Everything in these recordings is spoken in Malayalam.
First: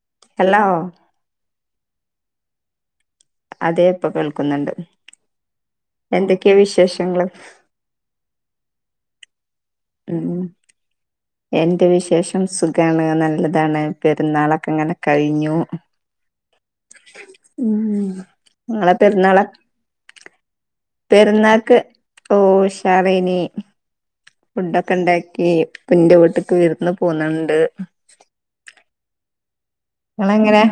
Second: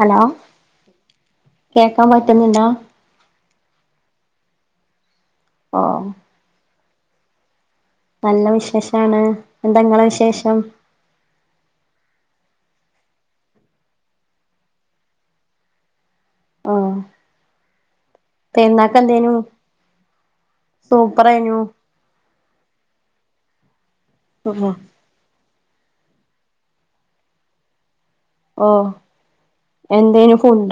ഹലോ ഹലോ കേക്കാൻപറ്റുന്ന്ണ്ടാ അതെ ഇപ്പ കേൾക്ക്ന്ന്ണ്ട് ആഹ് എന്തക്കെയാ വിശേഷങ്ങള് നല്ല വിശേശാണ് എന്താങ്ങളെ ഉം വിശേശം എന്റെ വിശേഷം സുഖാണ് നല്ല്താണ് പെരുന്നാളക്കെങ്ങനെ കഴിഞ്ഞു ഓ ഉം ഉം ങ്ങളെ പെരുന്നാക്ക് എന്തേനു പെരുന്നാള സൂപ്പറേനു പെരുന്നാക്ക് ഓഹ് ഉഷാറേയ്നി ഫുഡൊക്കെണ്ടാക്കി ഇപ്പ്‌ന്റെ വീട്ട്ക്ക് വിരുന്ന് പോന്നുണ്ട് ഓഹ് ങ്ങളെങ്ങനാ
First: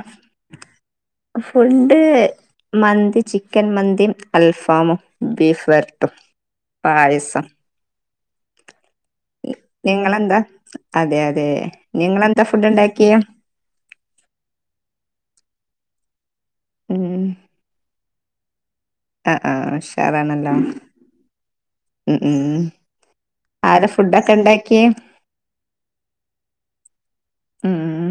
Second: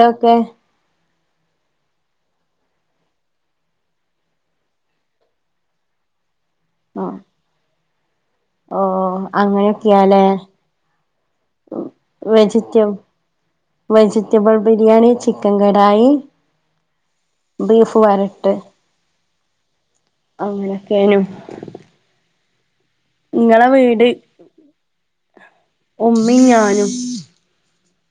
ഫുഡ് മന്തി ചിക്കൻ മന്തീം അൽഫാമും ബീഫ് വരട്ടും ഓ പായസം ഓ അങ്ങനെയൊക്കെയാല്ലേ നിങ്ങളെന്താ അതെ അതെ നിങ്ങളെന്താ ഫുഡ് വെജിറ്റം ഉണ്ടാക്കിയെ വെജിറ്റബിൾ ബിരിയാണി ചിക്കൻ കടായി ഉം ബീഫ് വരട്ട് അ ആ ഹ് ഉഷാറാണല്ലോ അങ്ങനൊക്കേനു ഉം ഉം ഇങ്ങളെ ആരാ വീട് ഫുഡൊക്കെ ഇണ്ടാക്കിയേ ഉമ്മിം ഞാനും ഉം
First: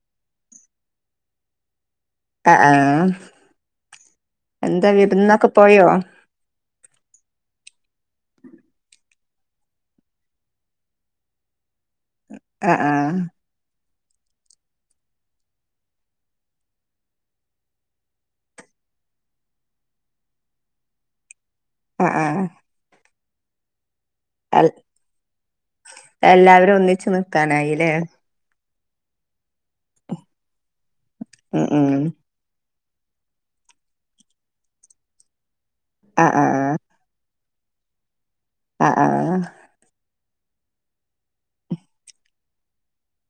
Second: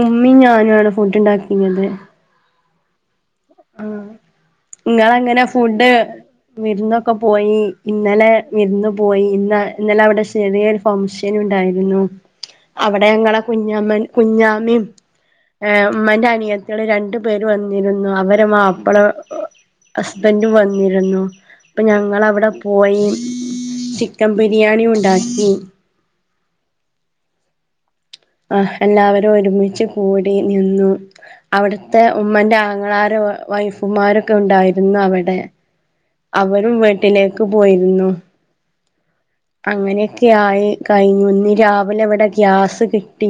ഉമ്മിം ഞാനും ആണ് ഫുഡ് ണ്ടാക്കീ നേത് ആഹ് ആഹ് ആഹ് എന്താ ഇങ്ങളെങ്ങനെ വിരുന്നൊക്കെ പോയോ ഫുഡ് വിരുന്നൊക്കെ പോയി ഇന്നലെ വിരുന്ന് പോയി ഇന്ന ഇന്നലെ അവിടെ ചെറിയെ ഫംഗ്ഷനും ഉണ്ടായിരുന്നു ആഹ് അവിടെ ആഹ് ഞങ്ങളെ കുഞ്ഞമ്മൻ കുഞ്ഞാമി ഉമ്മന്റെ അനിയത്തികള് രണ്ടു പേര് വന്നിരുന്നു അവ രെ മാപ്പിള ഹസ്ബന്റും വന്നിരുന്നു അപ്പൊ ആഹ് ആഹ് ഞങ്ങളവിടെ കോഴി ചിക്കൻ എൽ ബിരിയാണിയുണ്ടാക്കി എല്ലാവരും ഒന്നിച്ച് നിക്കാനായില്ലേ ആഹ് എല്ലാവരും ഒരുമിച്ച് കൂടി നിന്നു ഉം ഉം അവിടത്തെ ഉമ്മന്റെ ആങ്ങളാരും വൈഫുമാരൊക്കെ ഉണ്ടായിരുന്നു അവിടെ ആഹ് അവരും ആഹ് വീട്ടിലേക്ക് പോയിരുന്നു അഹ് അഹ് ആഹ് അങ്ങനെയൊക്കെയായി കഴിഞ്ഞു ഇന്ന് രാവിലെ ഇവിടെ ഗ്യാസ് കിട്ടി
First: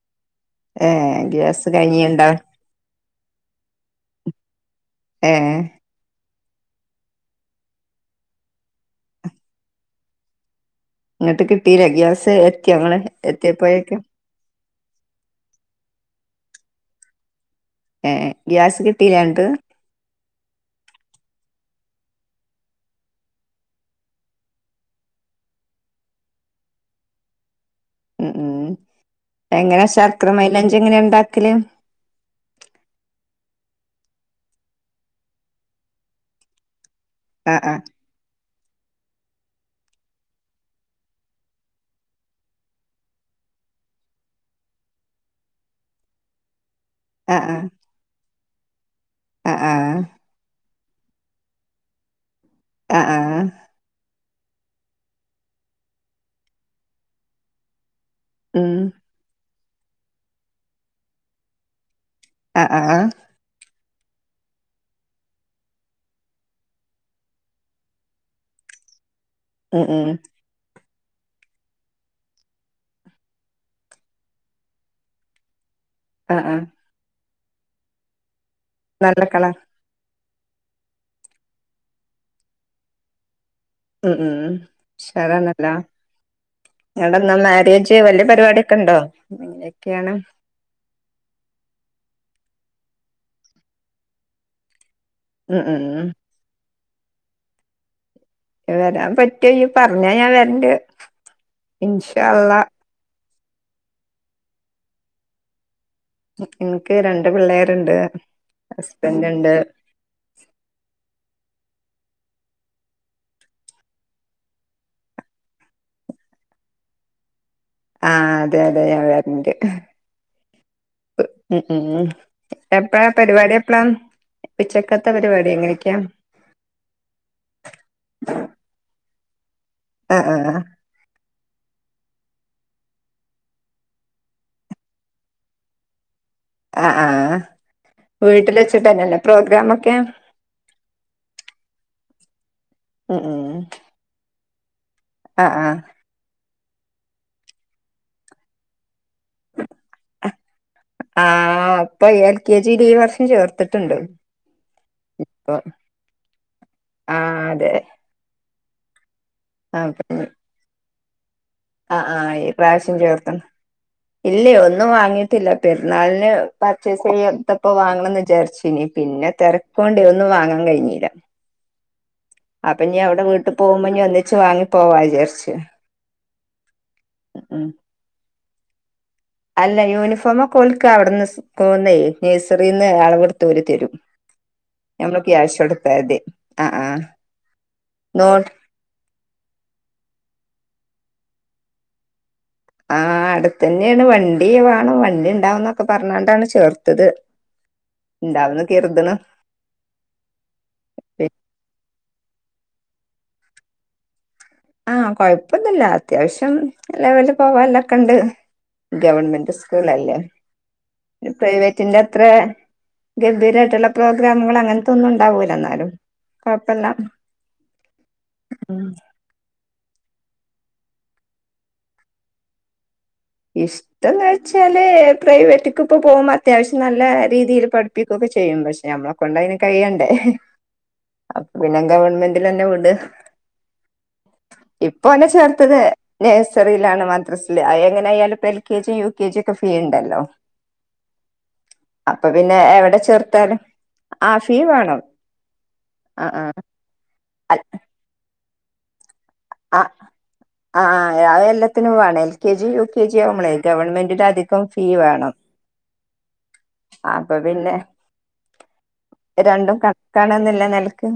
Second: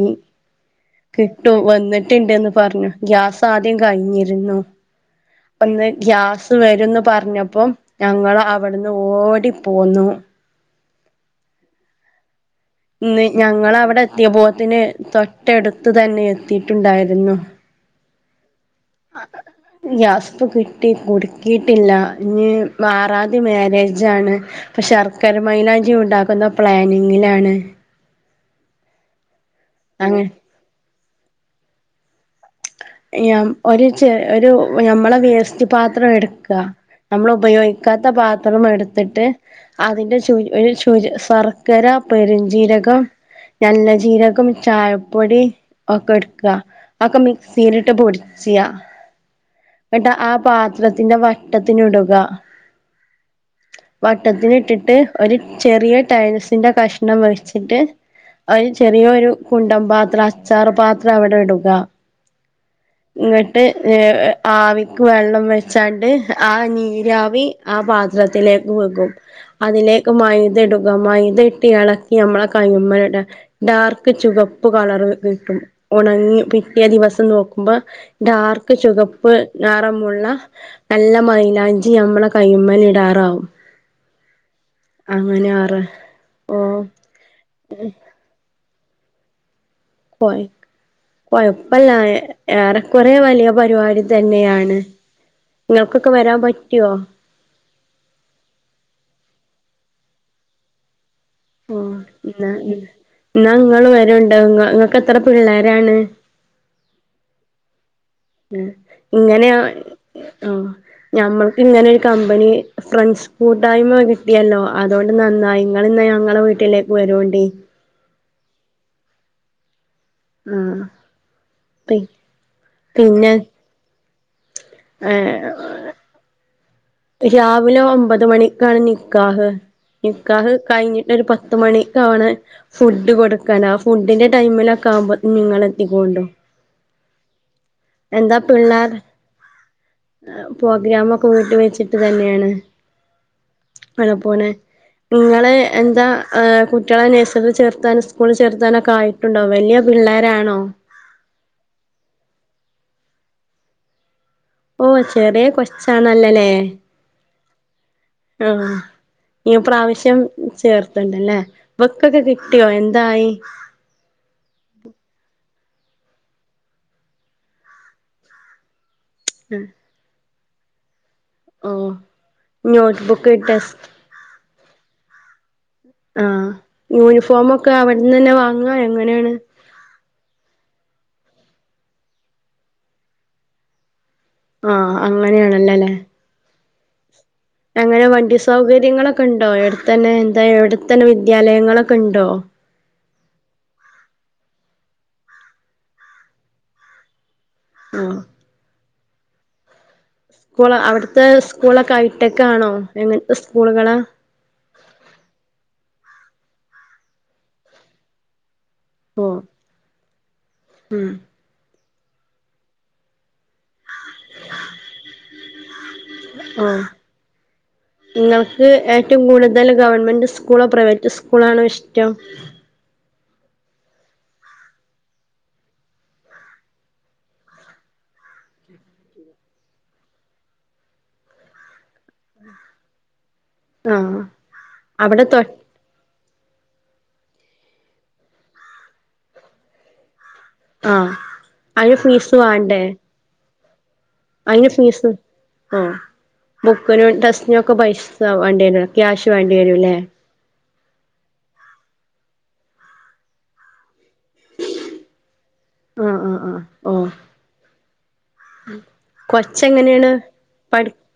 ഏഹ് കിട്ടു ഗ്യാസ് കഴിഞ്ഞിണ്ടോ വന്നിട്ട്ണ്ടെന്ന് പറഞ്ഞു ഗ്യാസ് ആദ്യം കഴിഞ്ഞിരുന്നു ഏഹ് ഇപ്പൊ ഇന്ന് ഗ്യാസ് ഇന്ന് വരൂന്ന് പറഞ്ഞപ്പോ ഞങ്ങൾ അവിടുന്ന് ഓടിപ്പോന്നു ഇന്നിട്ട് കിട്ടീല്ലേ ഗ്യാസ് എത്തി ഇങ്ങള് ഇന്ന് ഞങ്ങളവിടെ എത്തിയപ്പോഴേക്കും എത്തിയപ്പോത്തിന് തൊട്ടടുത്ത് തന്നെ എത്തിയിട്ടുണ്ടായിരുന്നു ഏഹ് എഹ് ഗ്യാസ് കിട്ടിലേ അൻക്ക് ഗ്യാസ്പ്പ കിട്ടി കുടുക്കിയിട്ടില്ല ഇനി ആറാന്തി മാരേജാണ് അപ്പൊ ശർക്കര മൈലാഞ്ചി ഉണ്ടാക്കുന്ന പ്ലാനിംങിലാണ് ഉം ഉം എങ്ങനാ അങ്ങനെ ശർക്കര മൈലാഞ്ചി എങ്ങനെയ ഉണ്ടാക്കല് ഒരു ചെ ഒരു നമ്മളെ വേസ്റ്റ് പാത്രം എട്ക്കാ നമ്മള് ആഹ് ഉപയോഗിക്കാ ത്ത പാത്രം എട്ത്തിട്ട് അതിന്റെ ചൂര് ഒരു ചൂര് ശർക്കര പെരുജീരകം നല്ല ജീരകം ചായപ്പൊടി ഒക്കെ ഇട്ക്കാ അതൊക്കെ ആഹ് ആഹ് മിക്സീലിട്ട് പൊടിച്ചിയാ ആഹ് ഇന്നട്ടാ ആ പാ ത്രത്തിന്റെ വട്ടത്തിന് ഇടുക അഹ് ആഹ് വട്ടത്തിന് ഇട്ടിട്ട് ഒരു ചെറിയ ടയിൽസിന്റെ കഷ്ണം വെച്ചിട്ട് ഒരു ഉം ചെറിയൊരു കുണ്ടംപാത്രം അച്ചാർ പാത്രം അവിടെ ഇടുക അഹ് അഹ് ആഹ് ഇങ്ങട്ട് ആവിക്ക് വെള്ളം വെച്ചാണ്ട് ആ നീരാവി ആ പാത്രത്തിലേക്ക് വെക്കും ഉം ഉം അതിലേക്ക് മൈദ ഇടും മൈദ ഇട്ട് ഇളക്കി നമ്മളെ കയ്മ്മടാ ഡാർക്ക് ചുവപ്പ് കളർ കിട്ടും ഉണങ്ങി ആഹ് ആഹ് പിറ്റേ ദിവസം നോക്കുമ്പോ ഡാർക്ക് നല്ല ചുവപ്പ് കളർ നിറമുള്ള നല്ല മൈലാഞ്ചി ഞമ്മളെ കൈമ്മല് ഇടാറാവും. ഉം ഉം അങ്ങനെ ഉഷാറണല്ലോ ആറ് ഓ ങ്ങട്ടെന്നാ മാരേജ് വല്ലിയ പരിപാടിയൊ ക്കണ്ടോ എന്തൊക്കെയാണ് കുഴപ്പല്ല ഏറെക്കുറെ വലിയ പരിപാടി തന്നെയാണ് ഉം ഉം ങ്ങൾക്കൊക്കെ വരാൻ പറ്റുവോ? വരാൻ പറ്റുവേ ഇയ്യ് പറഞ്ഞാ ഞാൻ വരണ്ട് ഓ ഇൻഷാ ന്നാ അള്ളാ ന്നാ ഇങ്ങള് വരോണ്ട് ഇങ്ങൾക്ക് എത്ര പിള്ളേരാണ്? നിക്ക് രണ്ട് പിള്ളേരുണ്ട് ആ ഹസ്ബൻഡ് ഉണ്ട് ഇങ്ങനെയ [inaudible] ഞമ്മൾക്ക് ഇങ്ങനെ ഒരു കമ്പനി ഫ്രണ്ട്സ് കൂട്ടായ്മ കിട്ടിയല്ലോ അതോണ്ട് നന്നായി ഇങ്ങള് ഇന്ന ഞങ്ങളെ വീട്ടിലേക്ക് വരോണ്ടി. ആഹ് അതെ അതെ വരൻ്റ് ആഹ് ഉ ഉ പി എപ്പഴാ പരിപാടി എപ്പള ഏ രാവിലെ ഒമ്പത് മണി കാണ് നിക്കാഹ് ആഹ് നിക്കാഹ് ആഹ് കഴിഞ്ഞിട്ട് ഒരു പത്ത് മണിക്കാണ് ഫുഡ് കൊടുക്കാന ആ ഫുഡിന്റെ ടൈമിലൊക്കെ ആകുമ്പോൾ നിങ്ങള് എത്തി കോണ്ട് ആഹ് ആ വീട്ടിൽ വെച്ചിട്ട് ല്ലല്ലെ പ്രോഗ്രാം ഒക്കെ പ്രോഗ്രമൊക്കെ വീട്ട് വെച്ചിട്ട് തന്നെയാണ് ഉം ഊ അത് പോലെ ഇങ്ങള് എന്താ? ഹ് കുട്ടികളെ നേഴ്സറി ചേർത്താന് സ്കൂളിൽ ചേർത്താനൊക്കെ ആയിട്ടുണ്ടോ വല്ല്യപിള്ളോരണോ? ആഹ് ഇപ്പൊ എൽ കെ ജില് ഈ വർഷം ചേർത്തിട്ടുണ്ട് ഓ ചെറിയ ഇപ്പൊ കൊച്ചാണല്ലല്ലേ ആഹ് അതെ ആഹ് ഇ ആഹ് പ്രാവശ്യം ചേർത്ത് ണ്ട് ല്ലേ ആഹ് ബുക്കൊക്കെ കിട്ടിയോ എന്തായി ഇല്ല ഒന്നും വാങ്ങിയിട്ടില്ല പെരുന്നാളിന് പർച്ചേസ് യ് ഇടുത്തപ്പോ വാങ്ങണന്ന് വിജാരിച്ചീന് പിന്നെ തെരകൊണ്ട് ഒന്നും വാങ്ങാൻ കഴിഞ്ഞില്ല ഓ അപ്പൊ ഞ്ഞി അവിടെ നോട്ട്ബുക്ക് വീട്ടി ടെസ്റ്റ് പോകുമ്പോ നീ ഒന്നിച്ച് വാങ്ങി പോവാ വിചാരിച്ചു ആഹ് യൂണിഫോമൊക്കെ അവിടെന്നെ വാങ്ങാ എങ്ങനെണ്? അല്ല യൂനിഫോമക്കെ ഓല്ക്ക വിടന്ന് സ്കൂൾന്നെ നഴ്സറിന്ന് അളെ വെടുത്ത് ഓൽ തരും ആ ഞമൾ ക്യാഷ് കൊടുത്ത അങ്ങനെയാണല്ലോല്ലേ മതി ആഹ് ആഹ അങ്ങനെ വണ്ടി സൗകര്യങ്ങളൊക്കെ ഉണ്ടോ എട്ത്തന്നെ എന്താ എവിടെത്തന്നെ വിദ്യാലയങ്ങളൊക്കെ ണ്ടോ? ആ അടുത്തന്നെണ് വണ്ടി വാണം വണ്ടി ഇണ്ടാവുന്നൊക്കെ പറഞ്ഞാണ്ടാണ് ചേർത്തത് [inaudible] ഉം ഇണ്ടാവുന്ന് കരുത് ണ് സ്കൂൾ അവിടുത്തെ സ്കൂളക്കെ ഐട്ടക്കാണോ എങ്ങനത്തെ സ്കൂളുകളാ? ആഹ് കൊഴപ്പൊന്നുല്ല അത്യാവശ്യം ലെവല് പോവല്ലൊക്കെ ണ്ട്. ഓ ഗവൺമെന്റ് സ്കൂളല്ലേ ഉം പ്രൈവറ്റിന്റെ അത്ര ഗംഭീരമായിട്ടുള്ള പ്രോഗ്രാമുകൾ അങ്ങനത്തെ ഒന്നും ഉണ്ടാവൂല്ല ന്നാലും ആഹ് ങ്ങൾക്ക് ഏറ്റവും കൂടുതൽ ഗവൺമെന്റ് സ്കൂളോ പ്രൈവറ്റ് സ്കൂളാണോ ഇഷ്ടം? ഇഷ് - ന്ന് വെച്ചാല് പ്രൈവറ്റ് ക്ക് ഇപ്പ പോകുമ്പോ അത്യാവശ്യം നല്ല രീതിയിൽ പഠിപ്പിക്കു ഒക്കെ ചെയ്യും പക്ഷെ നമ്മ- കൊണ്ടതിന് കഴിയണ്ടേഅപ്പൊ പിന്നെ ഗവൺമെന്റിലെന്നെ വിട ആഹ് ഇപ്പ അവിടെ ഓനെ തൊ ചേർത്തത് നഴ്സറിയിലാണ് മദ്രസില് അയ എങ്ങനെ ആയാലും ഇപ്പ L K G U K G ഒക്കെ ഫീ ഉണ്ടല്ലോ ആഹ് അയിന് ഫീസ് വാണ്ടേ ചേർത്താല് അയിന് ഫീസ് ആഹ് ആ ആ ബു ക്കിനും ടെസ്റ്റിനൊക്കെ പൈസ. വാണ്ടേന് ക്യാഷ് വാണ്ടി വരും ആ ഇല്ലേ ആഹ് -ആഹ് അത് എല്ലത്തിനും വേണം L K G U K G ആവുമ്പളെ ഗവൺമെന്റിന് അധികം ഫീ വേണം ആഹ്- ആഹ് -ആഹ് ഓ അപ്പ പിന്നെ രണ്ടും കൊച്ചെങ്ങനെയാണ് കക്കണന്നില്ല പഠി നിലക്ക്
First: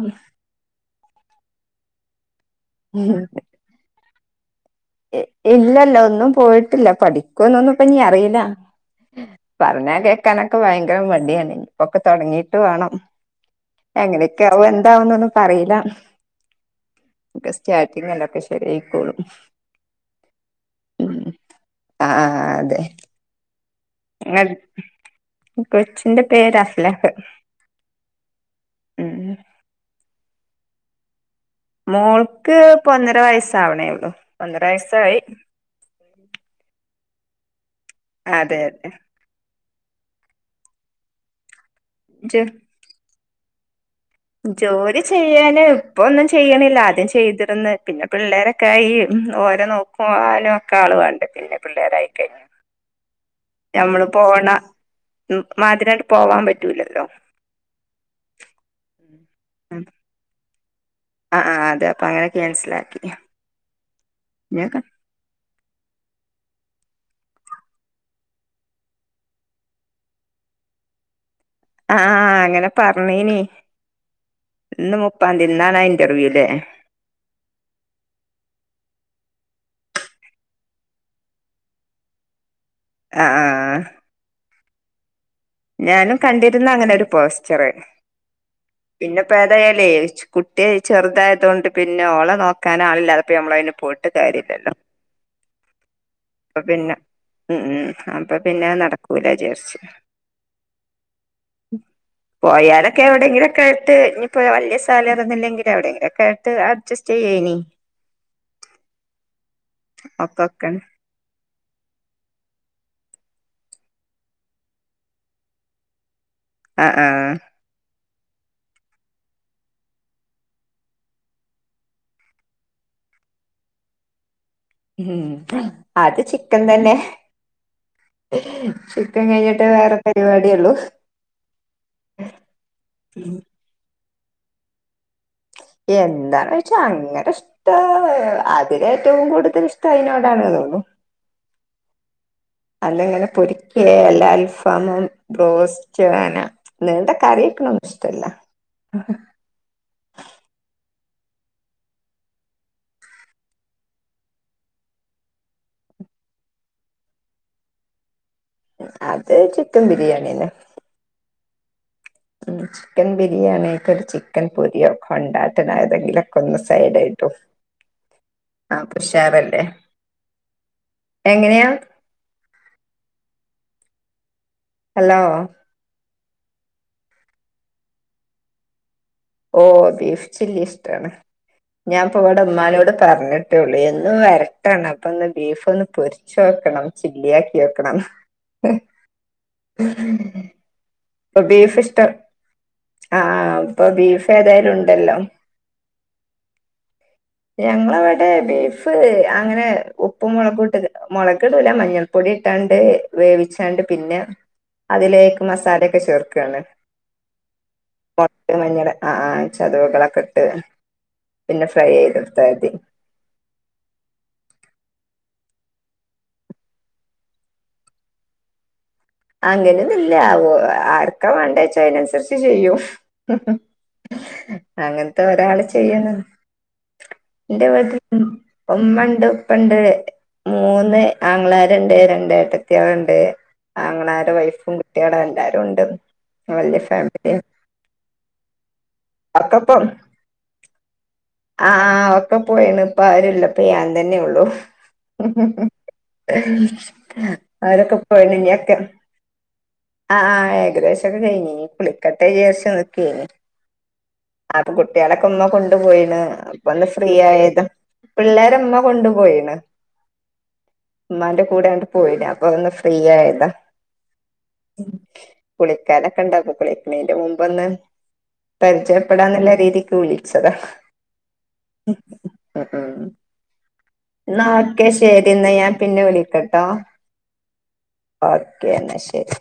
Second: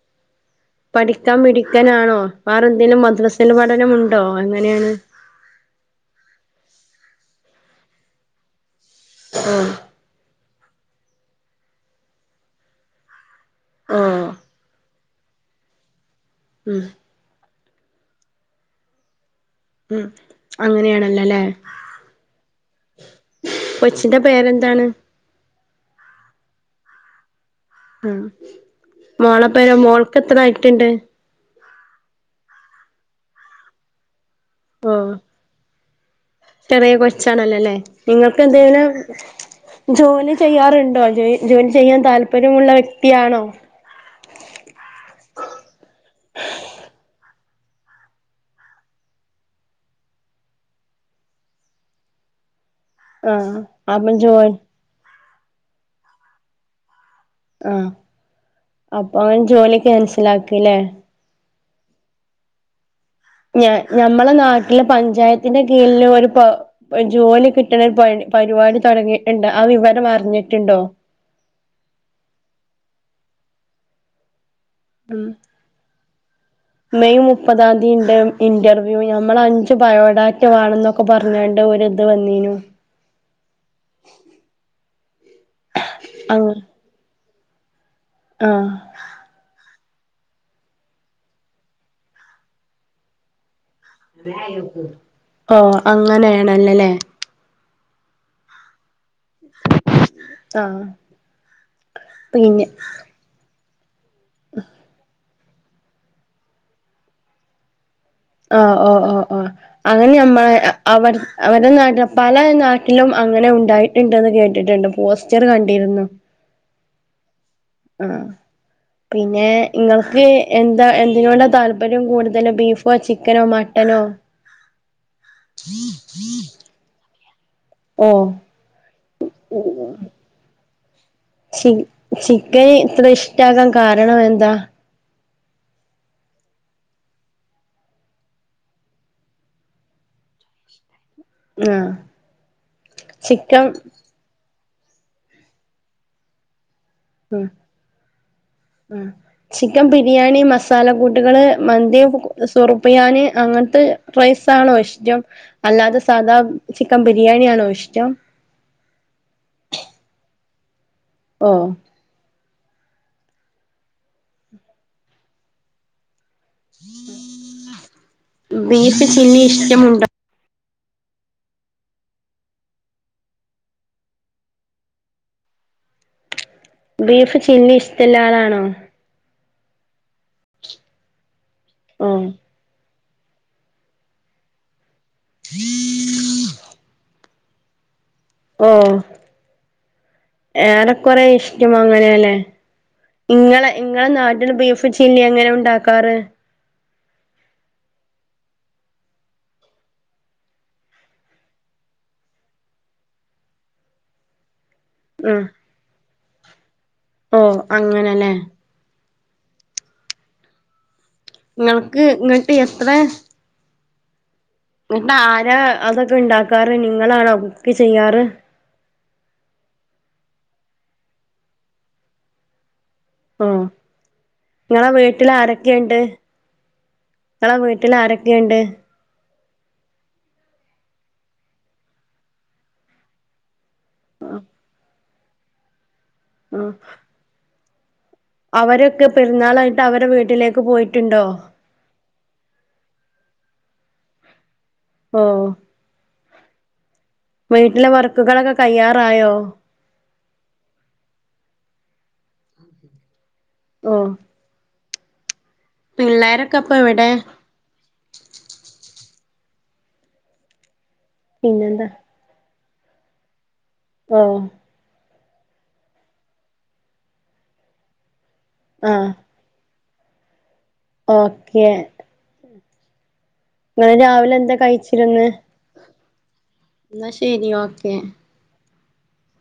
പഠിക്കാൻ മിടിക്കനാണോ വേറെ എന്തേലും മദ്രസൽ പഠനം ഉണ്ടോ എങ്ങനെണ് ഏഹ് ഇല്ലല്ല ഒന്നും പോയിട്ടില്ല പഠിക്കോന്നൊന്നും ഇപ്പ ഇനി അറിയില്ല ഓ പറഞ്ഞാ കേക്കാനൊക്കെ ഭയങ്കര മടിയാണ് ഇപ്പൊക്കെ തൊടങ്ങീട്ട് വേണം ഓ എങ്ങനെയെക്കാവോ എന്താവോന്നൊന്നും ഇപ്പറയില്ല ഉം ഒക്കെ സ്റ്റാറ്റിങ്ങല്ലെ അപ്പൊ ശരിയായിക്കോളും ഉം ഉം അങ്ങനെയാണല്ലോല്ലേ ആഹ് അതെ കൊച്ചിന്റെ പേരെന്താണ് [unintelligible] കൊച്ചിന്റെ പേര് അസ്ലഹ് ഉം മോളപ്പോ മോൾക്ക് എത്ര ആയിട്ടുണ്ട് മോൾക്ക് ഇപ്പൊ ഒന്നര വയസാവണേ ഉള്ളു ഒന്നര ഓ വയസ്സായി ചെറിയ കൊച്ചാണല്ലോല്ലേ നിങ്ങക്ക് അതെ എന്തേലും ജോലി ചെയ്യാറുണ്ടോ ജോയി ജോയിൻ ചെയ്യാൻ അതെ താല്പര്യമുള്ള വ്യക്തിയാണോ ജോലി ചെയ്യാന് ഇപ്പൊ ഒന്നും ചെയ്യണില്ല ആദ്യം ചെയ്തിരുന്ന് പിന്നെ പിള്ളേരെ ക്കായി ഓരെ നോക്കും ആല് വെക്കാൻ ആള് വേണ്ടേ പിന്നെ പിള്ളേരായിക്കഴിഞ്ഞാ ആ നമ്മള് അപ്പം പോണ ജോലി മാതിരായിട്ട് പോവാൻ പറ്റൂലല്ലോ ആഹ് അപ്പൊ ആ ജോലി ക്യാൻസൽ ആക്കിയില്ലേ ആഹ് ആഹ് അതെ അപ്പൊ അങ്ങനെ ക്യാൻസലാക്കി ഞ ഞമ്മളെ നാട്ടിലെ ആ പഞ്ചായത്തിന്റെ കീഴില് ഒരു പ ജോലി കിട്ടണ പ പരിപാടി തൊടങ്ങിയിട്ടുണ്ട് ആഹ് വിവരം അറിഞ്ഞിട്ടുണ്ടോ ആഹ് അങ്ങനെ പറഞ്ഞേന് ഇന്ന് ഉം മുപ്പാംതീ ഇന്നാണ് ആഹ് ഇന്റർവ്യൂല്ലേ മെയ് മുപ്പതാം തീയിണ്ട് ഇന്റർവ്യൂ ഞമ്മള് അഞ്ച് ബയോഡാറ്റ വേണോന്നൊ ക്കെ പറഞ്ഞാണ്ട് ഒരിത് വന്നീനു ആഹ് ഞാനും അങ്ങ് കണ്ടിരുന്ന് അങ്ങനെ ഒരു പോസ്റ്ററ് ആഹ് പിന്നിപ്പം ഏതായാലേ കുട്ടിയെ ചെറുതായതുകൊണ്ട് പിന്നെ ഓളെ നോക്കാൻ ആളില്ലാതിപ്പോ ഞമ്മളതിന് പോയി ഓ അപ്പൊ അങ്ങനെയാണല്ലോല്ലേ പിന്നെ ഉം ഉം അപ്പൊ പിന്നെ അത് നടക്കൂല വിചാരിച്ച് ആഹ് പിന്നെ പോയാലൊക്കെ എവിടെയങ്കിലൊക്കെ ആയിട്ട് ഇനിയിപ്പോ വലിയ സാനം കീട്ടുന്നില്ലെങ്കില് എവിടേലൊക്കെയായിട്ട് അഡ്ജസ്റ്റ് ചെയ്യാം ഇനി ആഹ് ഓ ഓ ഓ അങ്ങനെ ഞമ്മള് ഒക്കൊക്കെ അവൻ അവർടെ നാട്ടില് പല നാട്ടിലും അങ്ങനെ ഉണ്ടായിട്ടുണ്ടെന്ന് കേട്ടിട്ടുണ്ട് പോസ്റ്റർ കണ്ടിരുന്നു അഹ് ആഹ് ആഹ് പിന്നെ നിങ്ങൾക്ക് എന്താ എന്തിനോടാ താല്പര്യം കൂടുതലും ബീഫോ ചിക്കനോ മട്ടനോ ഉം അത് ചിക്കൻ തന്നെ ഓ ചിക്കൻ കഴിഞ്ഞിട്ടേ വേറെ പരിപാടിയുള്ളൂ ചി ചിക്കന് ഇത്ര ഇഷ്ടാകാൻ കാരണം എന്താ എന്താന്നോച്ചാ അങ്ങനെ ആഹ് അതില് ഏറ്റവും കൂടുതൽ ഇഷ്ടം അതിനോടാണ് എന്നുള്ളു ആഹ് അതിങ്ങനെ ചിക്കൻ പൊരിക്കയേ എല്ലാ അൽഫാമ് ബ്രോസ്റ്റ് അങ്ങനെ നീണ്ട ഉം കറിവെക്കണതൊന്നും ഇഷ്ടല്ല ഉം ചിക്കൻ ബിരിയാണി മസാല കൂട്ടുകള് മന്തി സുറുബിയാന് അങ്ങനത്തെ റൈസാണോ ഇഷ്ടം അല്ലാതെ സാദാ ചിക്കൻ ബിരിയാണിയാണോ ഇഷ്ടം അത് ചിക്കൻ ബിരിയാണിന്നെ ഓ ഉം ചിക്കൻ ബിരിയാണി ഒക്കെ ഒരു ചിക്കൻ പൊരിയൊക്കെ കൊണ്ടാട്ടൻ ഏതെങ്കിലും ഒ ന്ന് സൈഡായിട്ടും ആഹ് ബീഫ് ചില്ലി അപ്പുഷാറല്ലേ ഇഷ്ടമുണ്ടോ എങ്ങനെയാ ഹലോ ബീഫ് ചില്ലി ഇഷ്ടൊല്ല ആളാണോ ഓ ബീഫ് ചില്ലി ഇഷ്ടാണ് ഓ ഞാൻപ്പൊ ഇവിടെ ഉമ്മാനോട് പറഞ്ഞിട്ടേള്ളൂ എന്നും വരട്ടണ് അപ്പൊ ഇന്ന് ബീഫ് ഒന്ന് പൊരിച്ച് നോക്കണം ചില്ലിയാക്കി വെക്കണം ഉം ഏറെക്കുറെ ഇപ്പൊ ഇഷ്ടം ബീഫ് അങ്ങനെയല്ലേ ആഹ് ഇങ്ങളെ ഇപ്പൊ ഇങ്ങളെ ബീഫ് നാട്ടില് ഏതായാലും ബീഫ് ഉണ്ടല്ലോ ചില്ലി എങ്ങനെ ഉണ്ടാക്കാറ് [unintelligible] ഞങ്ങളവിടെ ബീഫ് അങ്ങനെ ഉപ്പ് മുളകും ഇട്ട് മുളക് ഇടൂല മഞ്ഞൾ പൊടി ഇട്ടാണ്ട് വേവിച്ചാണ്ട് പിന്നെ അതിലേക്ക് ആഹ് മസാല വെക്കാണ് ഓഹ് മൊട്ട അങ്ങനെല്ലേ ഒന്നിങ്ങനെ ആഹ് ചതവുകളൊക്കെ ഇട്ട് പിന്നെ ഫ്രൈ ഇങ്ങൾക്ക് ഇങ്ങട്ട് ചെയ്തെടുത്താമതി എത്ര എന്നിട്ട് ആരാ അതൊക്കെ ഉണ്ടാക്കാറ് നിങ്ങളാണോ കുക്ക് ചെയ്യാറ് അങ്ങനെയൊന്നില്ല ആർക്കാ വേണ്ടേച്ചാ അതിനനുസരിച്ച് ചെയ്യും ആഹ് ഇങ്ങളെ അങ്ങനത്തെ വീട്ടില് ഒരാള് ആരൊക്കെണ്ട് ചെയ്യുന്നു ഇങ്ങളെ എന്റെ വീട്ടില് വീട്ടിൽ ആരൊക്കെണ്ട് ഉമ്മ ഉണ്ട് ഉപ്പണ്ട് മൂന്ന് ആങ്ങളമാര് ഒണ്ട് രണ്ട് ഏട്ടത്തിയാരുണ്ട് ആങ്ങളമാരുടെ വൈഫും കുട്ടികളും എല്ലാരും ഉണ്ട് ആഹ് വല്യ ഫാമിലിയാ അവരൊക്കെ പെരുന്നാളായിട്ട് അവരുടെ വീട്ടിലേക്ക് പോയിട്ടുണ്ടോ ആഹ് ഒക്കെ പോയേണ് ഇപ്പൊ ആരൂല ഞാൻ തന്നെയുള്ളു ഓഹ് ആഹ് വീട്ടിലെ അവരൊക്കെ പോയിന് വർക്കുകളൊക്കെ ഒക്കെ കയ്യാറായോ ആഹ് ആഹ് ഏകദേശം ഒക്കെ കഴിഞ്ഞ് കുളിക്കട്ടെ വീചാരിച്ച് നിക്കയാനി ഓ അപ്പൊ കുട്ടികളൊക്കെ ഉമ്മ കൊണ്ടു പോയിണ് പിള്ളേരൊക്കെ അപ്പൊ ഇപ്പ ഒന്ന് എവിടെ ഫ്രീ ആയത് പിള്ളേരെ ഉമ്മ കൊണ്ടു പോയിണ് ഉമ്മാന്റെ കൂടെ ആങ്ങട്ട് പിന്നെന്താ പോയിന് ഇപ്പൊ ഒന്ന് ഫ്രീ ആയതാ ആഹ് കുളിക്കാനൊക്കെ ഇണ്ടാക്കണ്ടെ ഇയിന്റെ മുമ്പീന്ന് പരിചയപ്പെടാൻന്നുളള രീതിക്ക് വിളിച്ചതാ ഓക്കേ ആഹ് ആഹ് രാവിലെ എന്നാ എന്താ ഓക്കെ ശെരി എന്നാ ഞാൻ പിന്നെ വിളിക്കാട്ടോ എന്നാ ശെരി ഓക്കെ ഓക്കെ എന്നാ ശെരി